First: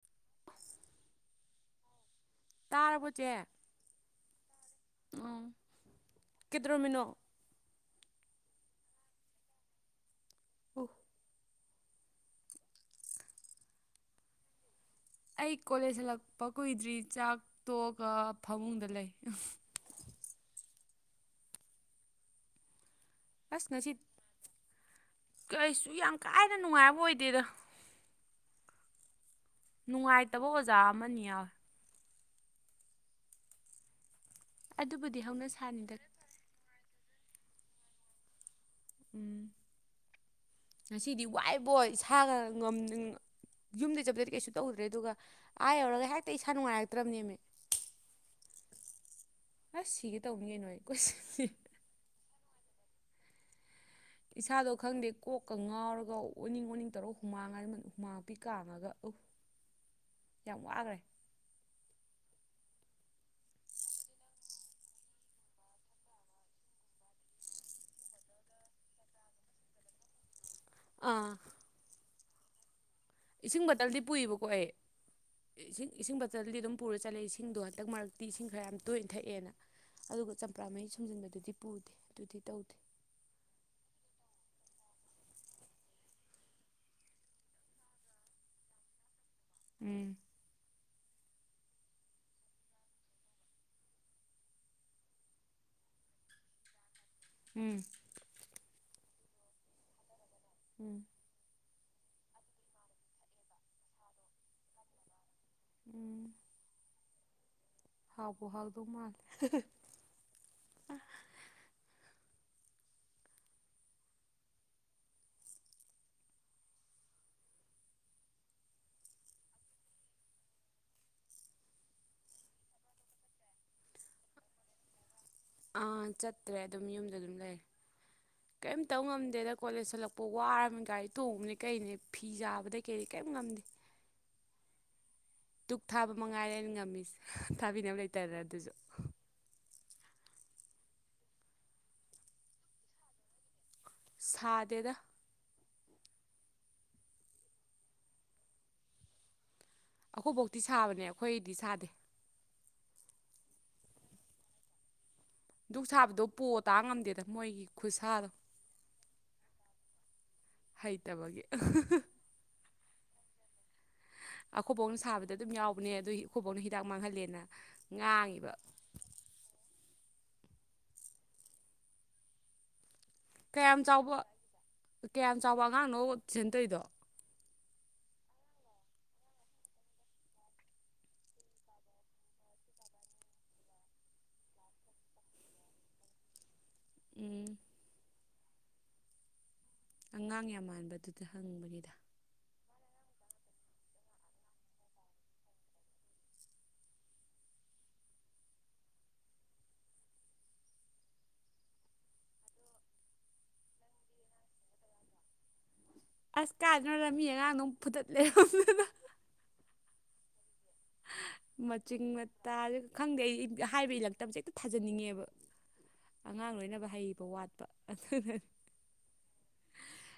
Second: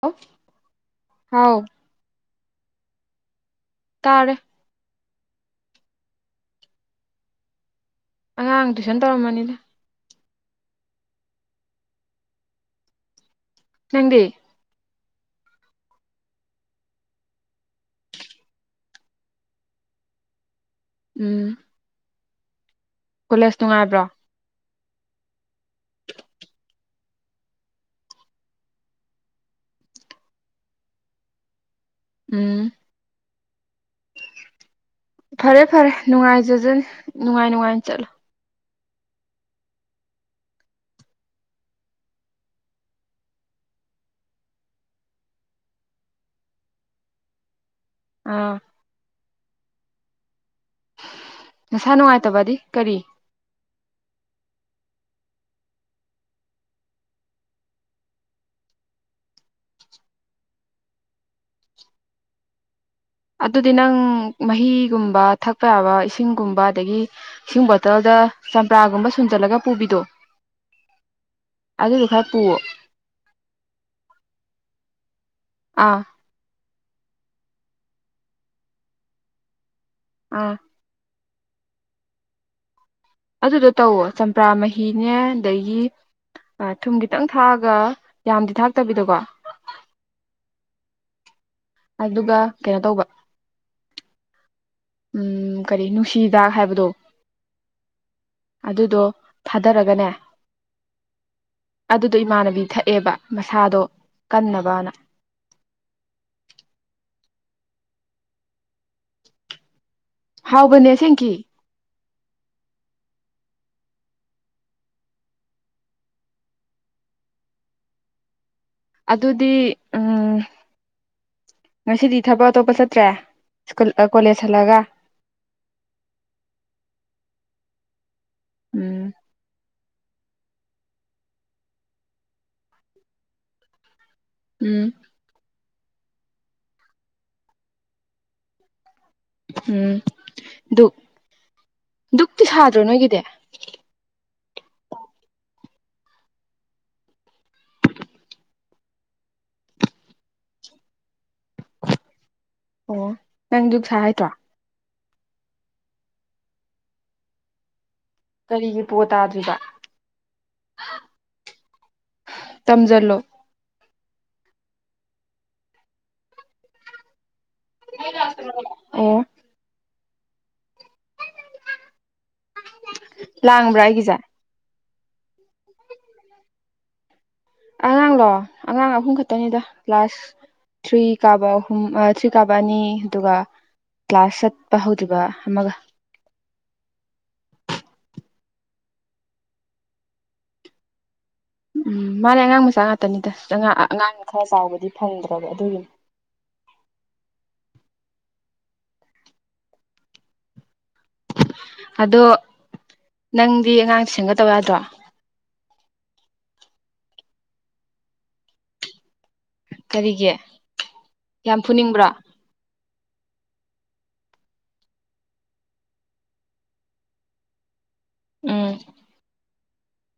ꯍ ꯍꯥꯎ ꯇꯥꯔꯕꯣꯠꯆꯦ ꯀꯔ ꯑ ꯀꯗ꯭ꯔꯣꯃꯤꯅꯣ ꯑꯉꯥꯡ ꯇꯨꯏꯁꯟ ꯇꯧꯔꯝꯃꯅꯤꯅ ꯑꯣꯐ ꯅꯪꯗꯤ ꯑꯩ ꯀꯣꯂꯦꯖ ꯍꯜꯂꯛꯄ ꯀꯨꯏꯗ꯭ꯔꯤ ꯆꯥꯛ ꯇꯣꯛꯑꯒ ꯐꯃꯨꯡꯗ ꯂꯩ ꯎꯝ ꯀꯣꯂꯦꯖ ꯑꯁ ꯉꯁꯤ ꯅꯨꯡꯉꯥꯏꯕ꯭ꯔꯣ ꯀꯩꯁꯨ ꯌꯥꯝ ꯀꯥꯏꯅ ꯅꯨꯡꯉꯥꯏꯕ ꯑꯣꯏꯗꯦꯗ ꯅꯨꯡꯉꯥꯏꯇꯕ ꯑꯣꯖꯥ ꯑꯃꯅꯤ ꯌꯥꯎ ꯎꯝ ꯑꯗꯨꯕꯨꯗꯤ ꯍꯧꯅ ꯐꯔꯦ ꯐꯔꯦ ꯁꯥꯅꯤꯗ ꯅꯨꯡꯉꯥꯏꯖꯁꯤꯅꯤ ꯅꯨꯡꯉꯥꯏ ꯅꯨꯡꯉꯥꯏ ꯆꯠꯂꯣ ꯎꯝ ꯉꯁꯤꯗꯤ ꯋꯥꯏꯕꯣ ꯏꯁꯥꯒ ꯉ ꯌꯨꯝꯗ ꯆꯠꯄꯗꯗꯤ ꯀꯩꯁꯨ ꯇꯧꯗ꯭ꯔꯦ ꯑꯗꯨꯒ ꯑꯥ ꯌꯧꯔꯒ ꯍꯦꯛꯇ ꯏꯁꯥ ꯅꯨꯡꯉꯥꯏꯔꯛꯇ꯭ꯔꯕꯅꯦꯃꯦ ꯑꯥ ꯑꯁ ꯁꯤꯒꯦ ꯇꯧꯅꯤ ꯀꯩꯅꯣ ꯑꯩ ꯀꯣꯏ ꯅꯁꯥ ꯅꯨꯡꯉꯥꯏꯇꯕꯗꯤ ꯀꯔꯤ ꯏꯁꯥꯗꯣ ꯈꯪꯗꯦ ꯀꯣꯛꯀ ꯉꯥꯎꯔꯒ ꯑꯣꯅꯤꯡ ꯑꯣꯅꯤꯡ ꯇꯧꯔꯒ ꯍꯨꯃꯥꯡ ꯍꯥꯏ ꯍꯨꯃꯥꯡ ꯄꯄꯤ ꯀꯥꯡꯉꯒ ꯑ ꯌꯥꯝ ꯋꯥꯈ꯭ꯔꯦ ꯑꯗꯨꯗꯤ ꯅꯪ ꯃꯍꯤꯒꯨꯝꯕ ꯊꯛꯄ ꯌꯥꯕ ꯏꯁꯤꯡꯒꯨꯝꯕ ꯑꯗꯒꯤ ꯏꯁꯤꯡ ꯕꯣꯇꯜꯗ ꯆꯝꯄ꯭ꯔꯥꯒꯨꯝꯕ ꯁꯨꯖꯜꯂꯒ ꯄꯨꯕꯤꯗꯣ ꯑꯥ ꯑꯗꯨꯗꯨ ꯈꯔ ꯄꯨꯔ ꯏꯁꯤꯡ ꯇꯜꯗꯤ ꯄꯨꯏꯕꯀꯣ ꯑꯩ ꯏꯁꯤꯡ ꯑꯥ ꯏꯁꯤꯡ ꯆ ꯆꯗꯤ ꯑꯗꯨꯝ ꯄꯨꯔ ꯆꯠꯂꯦ ꯏꯁꯤꯡꯗꯣ ꯍꯟꯗꯛ ꯃꯔꯛꯇꯤ ꯏꯁꯤꯡ ꯈꯔ ꯌꯥꯝ ꯇꯣꯏꯅ ꯊꯛꯑꯦꯅ ꯑꯗꯨꯒ ꯑꯥ ꯆꯝꯄ꯭ꯔꯥ ꯃꯩ ꯁꯨꯝꯖꯤꯟꯕꯗꯨꯗꯤ ꯄꯨꯗꯦ ꯑꯗꯨꯗꯤ ꯇꯧꯗꯦ ꯑꯗꯨꯗꯣ ꯇꯧꯋꯣ ꯆꯝꯄ꯭ꯔꯥ ꯃꯍꯤꯅꯦ ꯑꯗꯒꯤ ꯊꯨꯝ ꯈꯤꯇꯪ ꯊꯥꯛꯑꯒ ꯌꯥꯝꯗꯤ ꯊꯥꯛꯇꯕꯤꯗꯣꯀꯣ ꯎꯝ ꯑꯗꯨꯒ ꯀꯩꯅꯣ ꯇꯧꯕ ꯎꯝ ꯀꯔꯤ ꯅꯨꯡꯁꯤꯗꯥꯛ ꯍꯥꯏꯕꯗꯣ ꯎꯝ ꯑꯗꯨꯗꯣ ꯊꯥꯗꯔꯒꯅꯦ ꯎꯝ ꯑꯗꯨꯗꯣ ꯏꯃꯥꯟꯅꯕꯤ ꯊꯛꯑꯦꯕ ꯃꯁꯥꯗꯣ ꯀꯟꯅꯕꯅ ꯎꯝ ꯍꯥꯎꯕꯕꯨ ꯍꯥꯎꯗꯧ ꯃꯥꯜꯂꯦ ꯍꯥꯎꯕꯅꯦ ꯁꯦꯡꯀꯤ ꯑꯗꯨꯗꯤ ꯎꯝ ꯉꯁꯤꯗꯤ ꯊꯕꯛ ꯑꯇꯣꯞꯄ ꯆꯠꯇ꯭ꯔꯦ ꯁ꯭ꯀꯨꯜ ꯀꯣꯂꯦꯖ ꯍꯜꯂꯒ ꯑꯥ ꯆꯠꯇ꯭ꯔꯦ ꯑꯗꯨꯝ ꯌꯨꯝꯗ ꯑꯗꯨꯝ ꯂꯩ ꯀꯔꯤꯝꯇꯧ ꯎꯝ ꯉꯝꯗꯦꯗ ꯀꯣꯂꯦꯖ ꯍꯜꯂꯛꯄ ꯋꯥꯔꯕꯅꯤ ꯒꯥꯔꯤ ꯊꯣꯡꯉꯕꯅꯤ ꯀꯩꯅꯦ ꯐꯤ ꯆꯥꯕꯗꯩ ꯀꯩꯔꯤ ꯀꯔꯤꯝ ꯉꯝꯗꯦ ꯎꯝ ꯗꯨꯛ ꯊꯥꯕ ꯃꯉꯥꯏꯔꯦꯅ ꯉꯝꯃꯤꯁꯦ ꯊꯥꯕꯤꯅꯕ ꯂꯩꯇꯔ ꯑꯗꯨꯁꯨ ꯎꯝ ꯙꯛ ꯙꯗꯨꯛꯇꯤ ꯁꯥꯗ꯭ꯔꯣ ꯅꯣꯏꯒꯤꯗꯤ ꯁꯥꯗꯦꯗ ꯑꯈꯣꯏꯕꯣꯛꯇꯤ ꯁꯥꯕꯅꯦ ꯑꯩꯈꯣꯏꯗꯤ ꯁꯥꯗꯦ ꯑꯣ ꯅꯪꯗꯨ ꯁꯥ ꯍꯥꯏꯇ꯭ꯔꯣ ꯙꯗꯨꯛ ꯁꯥꯕꯗꯣ ꯄꯣ ꯇꯥ ꯉꯝꯗꯦꯗ ꯃꯣꯏꯒꯤ ꯈꯨꯠꯁꯥꯗꯣ ꯀꯔꯤꯒꯤ ꯄꯣ ꯇꯥꯗ꯭ꯔꯤꯗ ꯍꯩꯇꯕꯒꯤ ꯇꯝꯖꯜꯂꯣ ꯑꯩꯈꯣꯏꯕꯣꯡꯅ ꯁꯥꯕꯗ ꯑꯗꯨꯝ ꯌꯥꯎꯕꯅꯦ ꯑꯗꯨ ꯏꯈꯨꯕꯧꯅ ꯍꯤꯗꯥꯛ ꯃꯥꯡꯍꯜꯂꯦꯅ ꯉꯥꯡꯉꯤꯕ ꯑꫭ ꯀꯌꯥꯝ ꯂꯥꯡꯕ꯭ꯔꯥ ꯑꯩꯒꯤꯁꯦ ꯆꯥꯎꯕ ꯀꯌꯥꯝ ꯆꯥꯎꯕ ꯑꯉꯥꯡꯅꯣ ꯁꯦꯟꯇꯔꯤꯗꯣ ꯑꯉꯥꯡꯂꯣ ꯑꯉꯥꯡ ꯑꯍꯨꯝ ꯈꯛꯇꯅꯤꯗ ꯀ꯭ꯂꯥꯁ ꯊ꯭ꯔꯤ ꯀꯥꯕ ꯑꯍꯨꯝ ꯊ꯭ꯔꯤ ꯀꯥꯕ ꯑꯅꯤ ꯑꯗꯨꯒ ꯀ꯭ꯂꯥꯁ ꯆꯠꯄ ꯍꯧꯗ꯭ꯔꯤꯕ ꯑꯃꯒ ꯎꯝ ꯑꯉꯥꯡ ꯌꯥꯝ ꯃꯥꯟꯕꯗꯨꯗ ꯍꯪꯕꯒꯤꯗ ꯎꯝ ꯃꯥꯅꯦ ꯑꯉꯥꯡ ꯃꯆꯥ ꯉꯥꯛꯇꯅꯤꯗ ꯑꯉꯥꯡꯅ ꯈꯔ ꯆꯥꯎꯕꯗꯤ ꯐꯪꯗ꯭ꯔꯕ ꯑꯗꯨꯒꯤꯅꯤ ꯑꯗꯣ ꯅꯪꯗꯤ ꯑꯉꯥꯡ ꯁꯦꯝꯒ ꯇꯧ ꯌꯥꯗ꯭ꯔꯣ ꯑꯁ ꯀꯥꯗꯅ ꯂꯝꯃꯤ ꯑꯉꯥꯡꯗꯨ ꯐꯨꯗꯠꯂꯦ [unintelligible] ꯀꯔꯤꯒꯤ ꯌꯥꯝ ꯃꯆꯤꯡ ꯐꯨꯅꯤꯡꯕ꯭ꯔꯣ ꯃꯇ ꯈꯪꯗꯦ ꯑꯩ ꯍꯥꯏꯕ ꯏꯜꯂꯛꯇꯕꯁꯦ ꯍꯦꯛꯇ ꯊꯥꯖꯟꯅꯤꯡꯉꯦꯕ ꯑꯉꯥꯡ ꯂꯣꯏꯅꯕ ꯍꯩꯕ ꯋꯥꯠꯄ ꯑꯗꯨꯗꯅꯤ ꯎꯝ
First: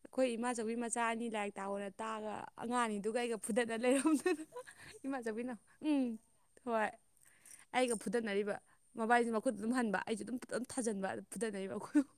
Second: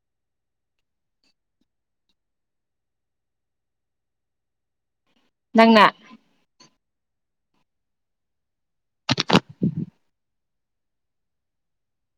ꯑꯩꯈꯣꯏ ꯏꯃꯥꯆꯧꯕꯤ ꯃꯆꯥ ꯑꯅꯤ ꯂꯥꯏꯔꯤꯛ ꯇꯥꯕꯅ ꯇꯥꯛꯑꯒ ꯑꯉꯥꯡ ꯑꯅꯤꯗꯨꯒꯩꯒ ꯐꯨꯗꯠꯅ ꯂꯩꯔꯝꯗꯅ ꯏꯃꯥꯟꯖꯕꯤꯅ ꯅꯪꯅ ꯎꯝ ꯍꯣꯏ ꯑꯩꯒ ꯐꯨꯗꯅꯔꯤꯕ ꯃꯕꯥꯏꯁꯦ ꯃꯈꯨꯠꯇ ꯑꯗꯨꯝ ꯍꯟꯕ ꯑꯩꯁꯨ ꯑꯗꯨꯝ ꯑꯗꯨꯝ ꯊꯥꯖꯟꯕ ꯑꯗꯨ ꯐꯨꯗꯅꯔꯤꯕ ꯑꯩꯈꯣꯏꯕꯨ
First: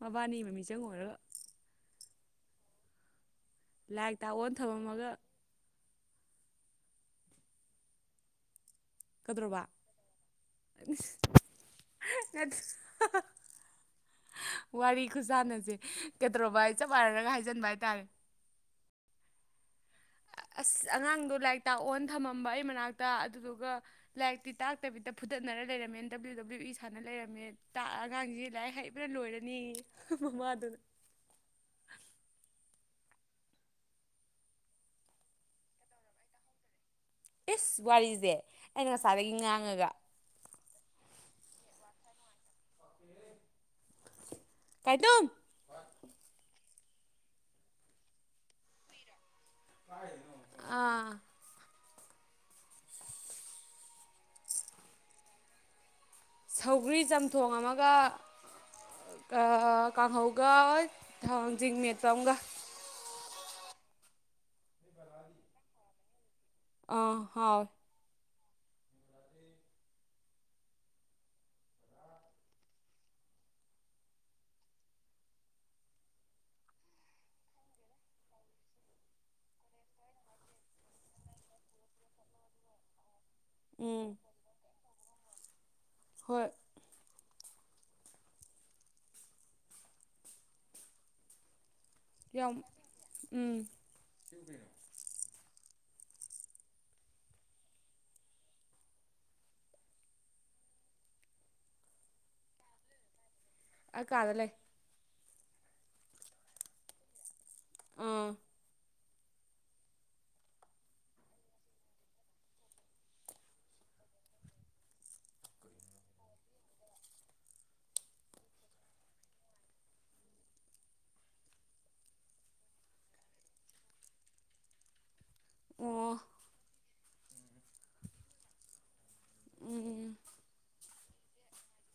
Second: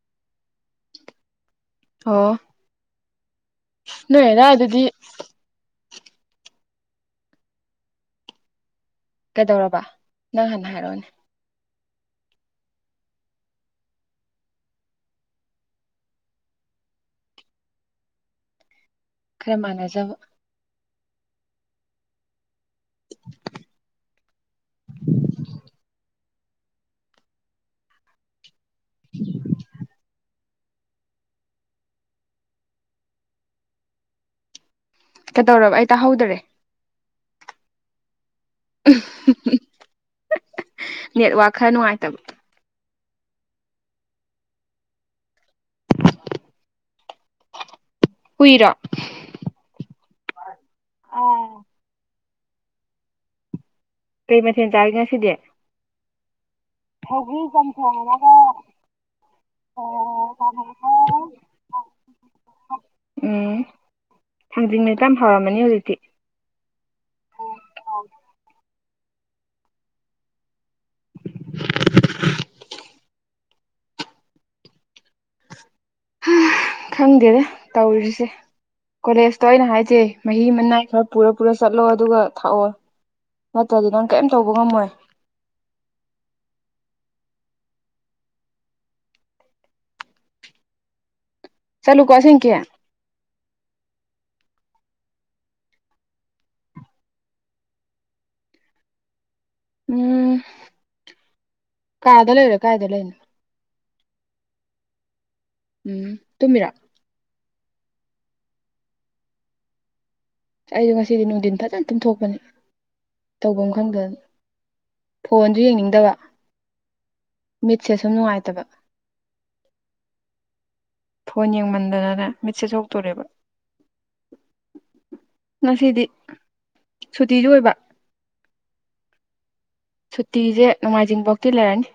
ꯃꯕꯥꯅꯤ ꯃꯃꯤꯆꯪ ꯑꯣꯏꯔꯣ ꯑꯣ ꯂꯥꯏꯔꯤꯛ ꯅꯣꯏ ꯑꯗꯥꯏ ꯇꯥꯛꯑꯣꯅ ꯑꯗꯨꯗꯤ ꯊꯝꯃꯝꯃꯒ ꯀꯗꯦꯔꯕ ꯀꯩꯗꯧꯔꯕ ꯅꯪ ꯍꯥꯟꯅ ꯍꯥꯏꯔꯛꯑꯣꯅꯦ [unintelligible] ꯋꯥꯔꯤ ꯈꯨꯁꯥꯟꯅꯁꯦ ꯀꯩꯗꯧ ꯆꯞ ꯃꯥꯟꯅꯔꯒ ꯍꯥꯏꯖꯟꯕ ꯍꯥꯏꯇꯥꯔꯦ ꯈꯔ ꯃꯥꯟꯅꯖꯕ ꯑꯁ ꯑꯉꯥꯡꯗꯣ ꯂꯥꯏꯔꯤꯛ ꯇꯥꯛꯑꯣꯅ ꯊꯝꯃꯝꯕ ꯑꯩ ꯃꯅꯥꯛꯇ ꯑꯗꯨꯗꯨꯒ ꯂꯥꯏꯔꯤꯛꯇꯤ ꯇꯥꯛꯇꯕꯤꯗ ꯐꯨꯗꯠꯅꯔ ꯂꯩꯔꯝꯃꯦ ꯗꯕ꯭ꯂꯤꯎ ꯗꯕ꯭ꯂꯤꯎ ꯏ ꯁꯥꯟꯅ ꯂꯩꯔꯝꯃꯦ ꯇꯥꯛ ꯑꯉꯥꯡꯁꯦ ꯂꯥꯏ ꯍꯩꯕ꯭ꯔꯥ ꯂꯣꯏꯔꯅꯤ ꯃꯃꯥꯗꯨꯅ ꯀꯩꯗꯧꯔꯕ ꯑꯩ ꯇꯥꯍꯧꯗꯔꯦ ꯏꯁ ꯋꯥꯔꯤꯁꯦ ꯑꯩꯅ ꯉꯁꯥꯏꯗꯒꯤ ꯉꯥꯡꯉꯒ ꯅꯦꯠꯋꯥꯛ ꯈꯔ ꯅꯨꯡꯉꯥꯏꯇꯕ ꯀꯥꯏꯗꯝ ꯎꯨꯏꯔ ꯑꯥ [unintelligible] ꯀꯩ ꯃꯊꯦꯜ ꯆꯥꯔꯤꯒꯦ ꯉꯁꯤꯗꯤ ꯁꯧꯒ꯭ꯔꯤ ꯆꯝꯊꯣꯡ ꯑꯃꯒ ꯀꯥ ꯀꯥꯡꯍꯧꯒ ꯊꯥꯡꯖꯤꯡ ꯃꯇꯝꯒ ꯎꯝ ꯊꯥꯡꯖꯤꯡ ꯃꯦꯇꯥ ꯐꯥꯎꯔꯝꯃꯅꯤ ꯍꯧꯖꯤꯛꯇꯤ ꯑ ꯍꯥꯎꯏ [inaudible] ꯈꯪꯗꯦꯅꯦ ꯇꯧꯔꯤꯁꯦ ꯀꯣꯂꯦꯖꯇꯣ ꯑꯩꯅ ꯍꯥꯏꯖꯦ ꯃꯍꯤ ꯃꯅꯥꯏ ꯈꯔ ꯄꯨꯔ ꯄꯨꯔ ꯆꯠꯂꯣ ꯑꯗꯨꯒ ꯊꯥꯛꯑꯣ ꯅꯠꯇ꯭ꯔꯗꯤ ꯅꯪ ꯎꯝ ꯀꯔꯤꯝ ꯇꯧꯕ ꯉꯝꯃꯣꯏ ꯍꯣꯏ ꯆꯠꯂꯨꯀꯣ ꯑꯁꯦꯡꯀꯤ ꯌꯥꯝ ꯎꯝ ꯎꯝ ꯀꯥꯗ ꯂꯩꯔꯣ ꯀꯥꯏꯗ ꯂꯩꯅꯣ ꯑ ꯀꯥꯗ ꯂꯩꯦ ꯎꯝ ꯇꯨꯝꯃꯤꯔꯛ ꯑꯥ ꯑꯩꯁꯨꯣ ꯉꯁꯤꯗꯤ ꯅꯨꯡꯊꯤꯟ ꯐꯖꯅ ꯇꯤꯟꯊꯣꯛꯄꯅꯤ ꯇꯧꯐꯝ ꯈꯪꯗꯅ ꯐꯣꯟꯗꯨ ꯌꯦꯡꯅꯤꯡꯗꯕ ꯃꯤꯠꯁꯦ ꯁꯨꯝ ꯅꯨꯡꯉꯥꯏꯇꯕ ꯐꯣꯟ ꯌꯦꯡꯃꯟꯗꯅꯅ ꯃꯦꯠꯁꯦꯖ ꯍꯧꯇꯣꯔꯦꯕ ꯉꯁꯤꯗꯤ ꯑꯣ ꯁꯨꯇꯤꯁꯨ ꯑꯣꯏꯕ ꯎꯝ ꯁꯨꯇꯤꯁꯦ ꯅꯣꯡꯃꯥꯏꯖꯤꯡꯐꯥꯎꯇꯤ ꯂꯩꯔꯅꯤ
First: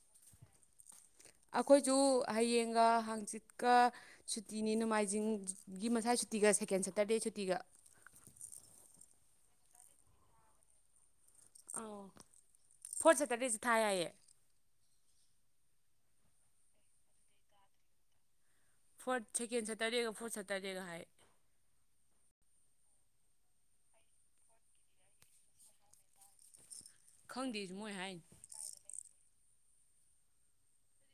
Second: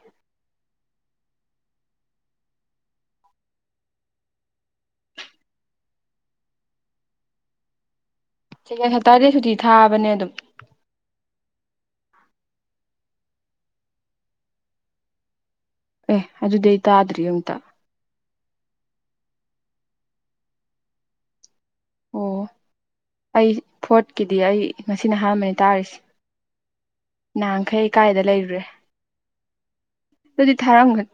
ꯑꯩꯈꯣꯏꯁꯨ ꯍꯌꯦꯡꯒ ꯍꯥꯡꯆꯤꯠꯀ ꯁꯨꯇꯤꯅꯤ ꯅꯣꯡꯃꯥꯏꯖꯤꯡꯒꯤ ꯃꯁꯥ ꯁꯨꯇꯤꯒ ꯁꯦꯀꯦꯟ ꯁꯇꯔꯗꯦ ꯁꯨꯇꯤꯒ ꯆꯦꯀꯦ ꯁꯇꯥꯔꯗꯗꯤ ꯁꯨꯇꯤ ꯊꯥꯕꯅꯦ ꯑꯗꯨꯝ ꯑꯥꯎ ꯐꯣꯔꯠ ꯁꯦꯇꯔꯗꯦꯁꯦ ꯊꯥ ꯍꯥꯏꯌꯦ ꯑꯦ ꯑꯗꯨꯗꯤ ꯑꯩ ꯇꯥꯗ꯭ꯔꯤ ꯑꯨꯇ ꯐꯣꯔꯠ ꯁꯦꯀꯦꯟ ꯁꯇꯔꯗꯦꯒ ꯐꯣꯔꯠ ꯁꯇꯔꯗꯦꯒ ꯍꯥꯏ ꯑꯣ ꯑꯩ ꯐꯣꯔꯠꯀꯤꯗꯤ ꯑꯩ ꯉꯁꯤꯅ ꯑꯍꯥꯟꯕꯅꯤ ꯇꯥꯔꯤꯁꯦ ꯈꯪꯗꯦꯁꯨ ꯅꯍꯥꯟꯈꯩ ꯃꯣꯏ ꯍꯥꯏꯅꯤ ꯀꯥꯏꯗ ꯂꯩꯔꯨꯔꯦ ꯑꯗꯨꯗꯤ ꯊꯥꯔꯝꯒꯅꯤ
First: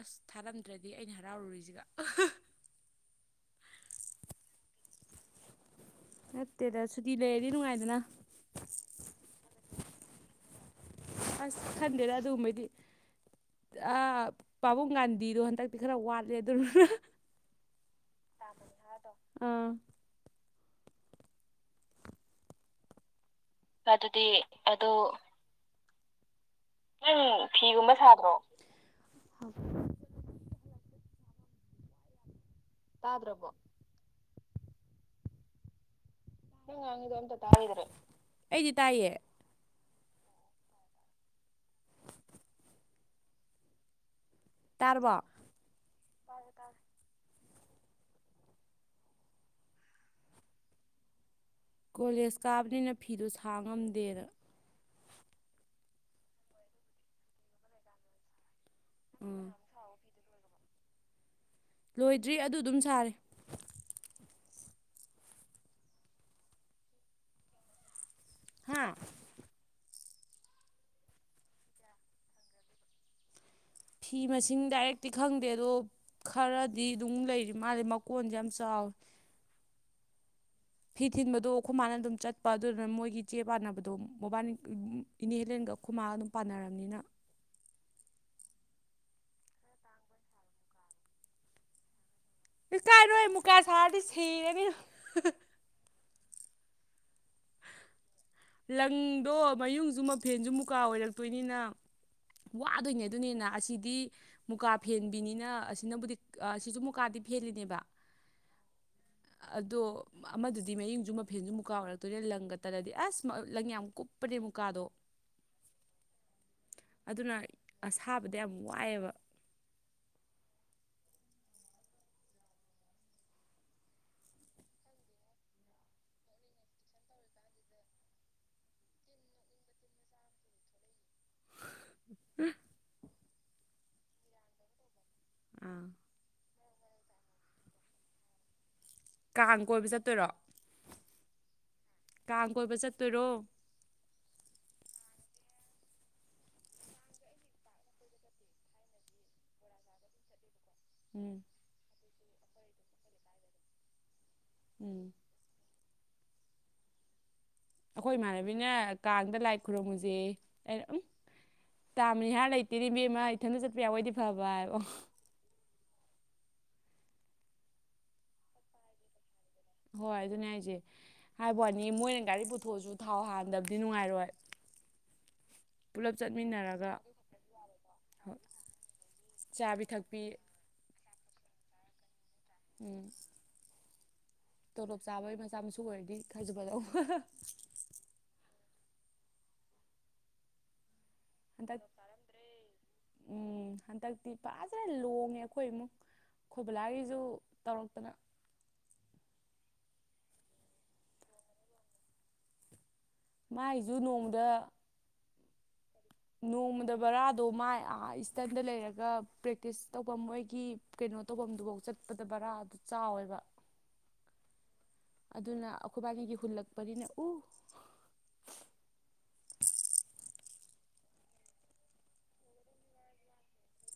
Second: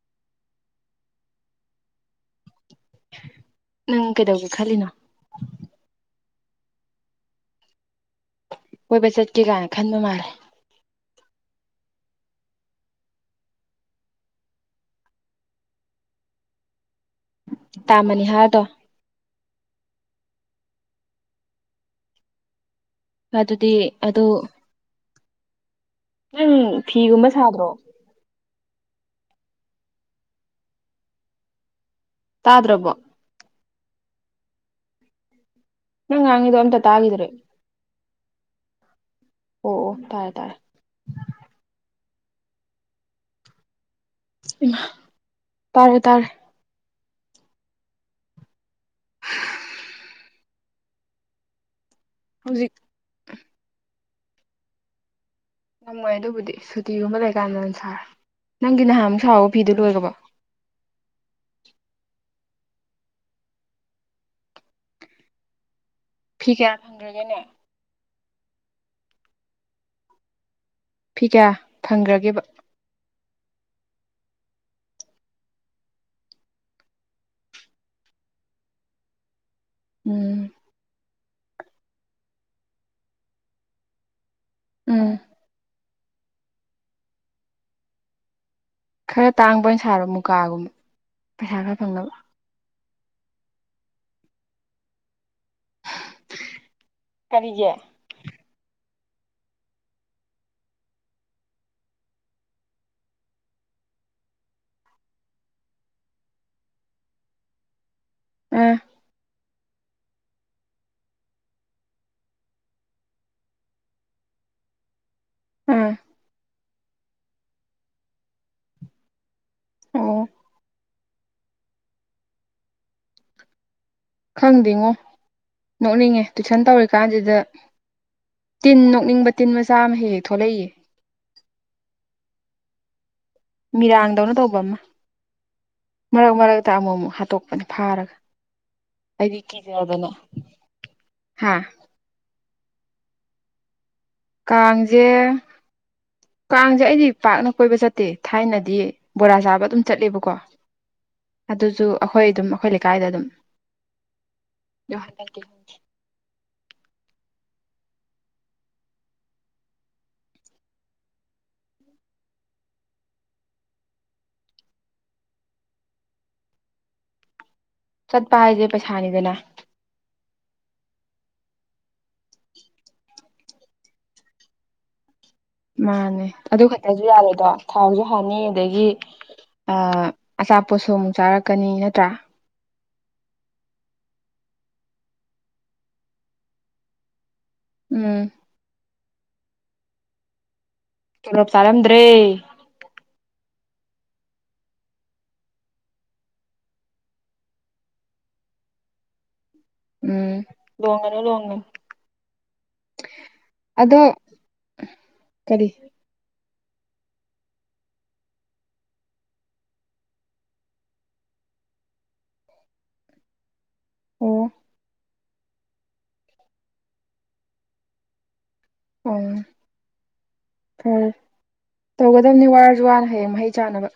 ꯑꯁ ꯊꯥꯔꯝꯗ꯭ꯔꯗꯤ ꯑꯩꯅ ꯍꯔꯥꯎꯔꯨꯔꯤꯁꯤꯒ ꯅꯪ ꯀꯩꯗꯧꯒꯦ ꯈꯜꯂꯤꯅꯣ ꯅꯠꯇꯦꯗ ꯁꯨꯇꯤ ꯂꯩꯔꯗꯤ ꯅꯨꯡꯉꯥꯏꯗꯅ ꯀꯣꯏꯕ ꯆꯠꯀꯦ ꯀꯥꯏ ꯈꯟꯕ ꯃꯥꯔꯦ ꯑꯁ ꯈꯟꯗꯦꯗ ꯑꯗꯨꯒꯨꯝꯕꯩꯗꯤ ꯄꯥꯕꯨꯡ ꯒꯥꯟꯙꯤꯗꯣ ꯍꯟꯗꯛꯇꯤ ꯈꯔ ꯋꯥꯠꯂꯦ ꯑꯗꯨ ꯇꯥꯃꯅꯤ ꯍꯥꯏꯔꯗꯣ ꯑ ꯑꯗꯨꯗꯤ ꯑꯗꯨ ꯑꯗꯨꯗꯤ ꯑꯗꯨ ꯎꯝ ꯅꯪ ꯐꯤꯒꯨꯝꯕ ꯁꯥꯕ꯭ꯔꯣ ꯇꯥ ꯗ꯭ꯔꯕꯣ ꯇꯗ꯭ꯔꯣꯕꯣ ꯅꯪꯥꯡꯉ ꯅꯪꯉꯥꯡꯉꯗꯣ ꯑꯝꯇ ꯇꯥꯏꯗ꯭ꯔꯦ ꯑꯩꯗꯤ ꯇꯥꯏꯌꯦꯦ ꯑꯣ ꯇꯥꯏ ꯇꯥꯏ ꯇꯥꯔꯕꯣ ꯇꯥꯔꯦ ꯇꯥꯔꯦ [unintelligible] ꯀꯣꯂꯦꯖ ꯍꯧꯖꯤꯛ ꯀꯥꯕꯅꯤꯅ ꯐꯤꯗꯣ ꯁꯥꯥ ꯉꯝꯗꯦꯅ ꯉꯝꯃꯣꯏ ꯑꯗꯨꯕꯨꯗꯤ ꯁꯨꯇꯤꯒꯨꯝꯕ ꯂꯩꯀꯥꯟꯗ ꯑꯣꯏ ꯁꯥ ꯅꯪꯒꯤ ꯅꯍꯥꯟꯃꯨꯛ ꯎꯝ ꯁꯥꯍꯧꯕ ꯐꯤꯗꯨ ꯂꯣꯏꯒꯕꯣ ꯂꯣꯏꯗ꯭ꯔꯤ ꯑꯗꯨ ꯑꯗꯨꯝ ꯁꯥꯔꯦ ꯐꯤ ꯀꯌꯥ ꯐꯪꯒꯔꯒꯦ ꯅꯪ ꯍꯥꯥ ꯐꯤ ꯀꯌꯥ ꯐꯪꯈ꯭ꯔꯒꯦꯕ ꯐꯤ ꯃꯁꯤꯡ ꯗꯥꯏꯔꯦꯛꯇꯤ ꯈꯪꯗꯦ ꯑꯗꯣ ꯈꯔꯗꯤ ꯑꯗꯨꯝ ꯂꯩꯔꯤ ꯃꯥꯜꯂꯤꯦ ꯃꯀꯣꯟꯁꯦ ꯌꯥꯝ ꯆꯥꯎꯋꯦ ꯎꯝ ꯐꯤ ꯊꯤꯟꯕꯗꯣ ꯑꯩꯈꯣꯏ ꯃꯥꯅ ꯑꯗꯨꯝ ꯆꯠꯄ ꯑꯗꯨꯗꯨꯅ ꯃꯣꯏꯒꯤ ꯆꯦ ꯄꯥꯟꯅꯕꯗꯣ ꯃꯣꯕꯥꯏꯜ ꯎꯝ ꯏꯅꯦ ꯍꯂꯦꯟꯒ ꯈꯨꯃꯥꯡ ꯑꯗꯨꯝ ꯄꯥꯟꯅꯔꯕꯅꯤꯅ ꯈꯔ ꯇꯥꯡꯕ ꯑꯣꯏꯅ ꯁꯥꯔꯕ ꯃꯨꯀꯥꯒꯨꯝꯕ ꯄꯩꯁꯥ ꯈꯔ ꯐꯪꯅꯕ ꯀꯥꯏꯔꯣꯏ ꯃꯨꯀꯥ ꯁꯥꯔꯗꯤ ꯁꯔꯦꯅꯤꯅ ꯀꯔꯤꯒꯤ ꯂꯪꯗꯣ ꯃꯌꯨꯡꯁꯨ ꯃꯐꯦꯟꯁꯨ ꯃꯨꯀꯥ ꯑꯣꯏꯔꯛꯇꯣꯏꯅꯤꯅ ꯋꯥꯗꯣꯏꯅꯦ ꯑꯗꯨꯅ ꯍꯦꯟꯅ ꯑꯁꯤꯗꯤ ꯃꯨꯀꯥ ꯐꯦꯟꯕꯤꯅꯤꯅ ꯑꯁꯤꯅꯕꯨꯗꯤ ꯑꯥ ꯁꯤꯁꯨ ꯃꯨꯀꯥꯗꯤ ꯐꯦꯜꯂꯤꯅꯦꯕ ꯎꯝ ꯑꯗꯣ ꯑꯃꯗꯨꯗꯤ ꯃꯌꯨꯡꯁꯨ ꯃꯐꯦꯟꯁꯨ ꯃꯨꯀꯥ ꯑꯣꯏꯔꯛꯇꯣꯏꯅꯤꯅ ꯂꯪꯒ ꯇꯠꯂꯗꯤ ꯑꯁ ꯂꯪ ꯌꯥꯝ ꯀꯨꯞꯄꯅꯦ ꯃꯨꯀꯥꯗꯣ ꯎꯝ ꯑꯗꯨꯅ ꯑꯁꯥꯕꯗ ꯌꯥꯝ ꯋꯥꯏꯑꯦꯕ ꯑꯣ ꯈꯪꯗꯦꯉꯣ ꯅꯣꯛꯅꯤꯡꯉꯦ ꯇꯨꯏꯁꯟ ꯇꯧꯔꯤ ꯀꯥꯟꯁꯤꯗ ꯇꯤꯟ ꯅꯣꯛꯅꯤꯡꯕ ꯇꯤꯟ ꯃꯆꯥ ꯑꯃ ꯍꯦꯛ ꯍꯦꯛ ꯊꯣꯛꯂꯛꯏꯌꯦ [unintelligible] ꯃꯤꯔꯥꯡꯗꯧꯅ ꯇꯧꯕ ꯑꯃ ꯑꯥ ꯃꯔꯛ ꯃꯔꯛꯇ ꯑꯃꯨꯛ ꯑꯃꯨꯛ ꯍꯥꯠꯇꯣꯛꯄꯅꯦ ꯐꯥꯔꯒ ꯑꯩꯗꯤ ꯀꯥꯡ ꯀꯣꯏꯕ ꯀꯤꯖꯗꯅ ꯆꯠꯇꯣꯏꯔꯣ ꯍꯥꯥ ꯀꯥꯡ ꯀꯣꯏꯕ ꯆꯠꯇꯣꯏꯔꯣ ꯀꯥꯡꯖꯦ ꯀꯥꯡꯖꯦ ꯑꯩꯗꯤ ꯄꯥꯛꯅ ꯀꯣꯏꯕ ꯆꯠꯇꯦ ꯊꯥꯏꯅꯗꯤ ꯕꯣꯔꯥ ꯆꯥꯕ ꯑꯗꯨꯝ ꯆꯠꯂꯦꯕꯀꯣ ꯎꯝ ꯑꯗꯨꯖꯨ ꯑꯈꯣꯏ ꯑꯗꯨꯝ ꯑꯈꯣꯏ ꯂꯩꯀꯥꯏꯗ ꯑꯗꯨꯝ ꯎꯝ ꯑꯈꯣꯏ ꯏꯃꯥꯟꯅꯕꯤꯅ ꯀꯥꯡꯗ ꯂꯥꯏ ꯈꯨꯔꯨꯝꯃꯨꯖꯦꯌꯦ ꯑꯩꯅ ꯎꯝ ꯇꯥꯝꯃꯅꯤꯍꯥꯔ ꯂꯩꯇꯦꯅꯦ ꯏꯕꯦꯝꯃ ꯏꯊꯟꯗ ꯆꯠꯄ ꯌꯥꯕꯑꯣꯏꯗꯤ ꯐꯕ ꯍꯥꯏꯕ ꯆꯠꯄ ꯍꯥꯏꯖꯦ ꯄꯩꯁꯥꯅꯤꯗꯅ ꯍꯣꯏ ꯑꯗꯨꯅꯦ ꯍꯥꯏꯖꯦ ꯍꯥꯏꯕ ꯋꯥꯅꯤ ꯃꯣꯏꯅ ꯒꯥꯔꯤ ꯄꯨꯊꯣꯛꯑꯁꯨ ꯊꯥꯎ ꯍꯥꯟꯗꯕꯗꯤ ꯅꯨꯡꯉꯥꯏꯔꯣꯏ ꯄꯨꯂꯞ ꯃꯥꯅꯦ ꯑꯗꯨ ꯆꯠꯃꯤꯟꯅꯔꯒ ꯈꯠꯇꯁꯨ ꯌꯥꯔꯣꯏꯗꯣ ꯊꯥꯎꯖꯨ ꯍꯣꯏ ꯍꯥꯟꯅꯤ ꯑꯗꯒꯤ ꯆꯥꯕꯤ ꯑꯥ ꯊꯛꯄꯤ ꯑꯆꯥꯄꯣꯠꯁꯨ ꯑꯃꯨꯛ ꯆꯥꯔꯛꯀꯅꯤ ꯅꯠꯇ꯭ꯔꯥ ꯎꯝ ꯇꯣꯂꯣꯞ ꯆꯥꯕꯩ ꯃꯆꯥ ꯃꯁꯨ ꯑꯣꯏꯔꯗꯤ ꯈꯖꯨ ꯐꯥꯗꯧꯕ ꯎꯝ ꯇꯣꯂꯣꯞ ꯍꯟꯗꯛ ꯆꯥꯔꯝꯗ꯭ꯔꯦ ꯎꯝ ꯍꯟꯇꯛꯇꯤ ꯐꯖꯅ ꯂꯣꯡꯉꯦ ꯑꯈꯣꯏ ꯏꯃꯨꯡ ꯈꯣꯏꯕꯂꯥꯏꯒꯤꯁꯨ ꯇꯧꯔꯛꯇꯅ ꯎꯝ ꯂꯣꯡꯉꯅꯣ ꯂꯣꯡꯉꯅꯤ ꯃꯥꯏꯖꯨ ꯅꯣꯡꯗ ꯀꯔꯤ ꯅꯣꯡꯃꯗ ꯕꯔꯥꯗꯣ ꯃꯥꯏ ꯏꯁꯇꯟꯗ ꯂꯩꯔꯒ ꯄ꯭ꯔꯦꯛꯇꯤꯁ ꯇꯧꯕ ꯃꯣꯏꯒꯤ ꯀꯩꯅꯣ ꯇꯧꯐꯝꯗꯨꯐꯥꯎ ꯆꯠꯄꯗ ꯕꯔꯥꯗꯨ ꯆꯥꯎꯋꯦꯕ ꯑꯣ ꯑꯗꯨꯅ ꯑꯩꯈꯣꯏꯕꯥꯅꯤꯒꯤ ꯍꯨꯜꯂꯛꯄꯅꯤꯅꯦ ꯎ ꯑꯣ ꯍꯣꯏ ꯇꯧꯒꯗꯕꯅꯤ ꯋꯥꯔꯁꯨ ꯋꯥꯅ ꯍꯌꯦꯡ ꯃꯍꯩ ꯆꯥꯅꯕ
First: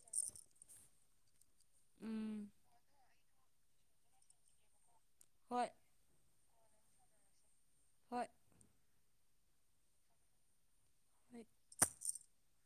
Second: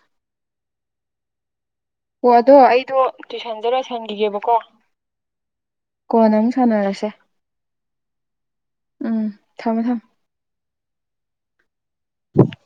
ꯍꯣ ꯎꯝ ꯑꯗꯣ ꯑꯩꯗꯣ ꯇꯨꯏꯁꯟꯗ ꯂꯣꯏꯁꯟꯒꯤꯒꯦꯕꯀꯣ ꯍꯣꯏ ꯀꯣꯟꯅ ꯑꯃꯨꯛ ꯁꯥꯟꯅꯔꯁꯦ ꯍꯣꯏ ꯎꯝ ꯊꯝꯃꯦ ꯊꯝꯃꯦ [unintelligible]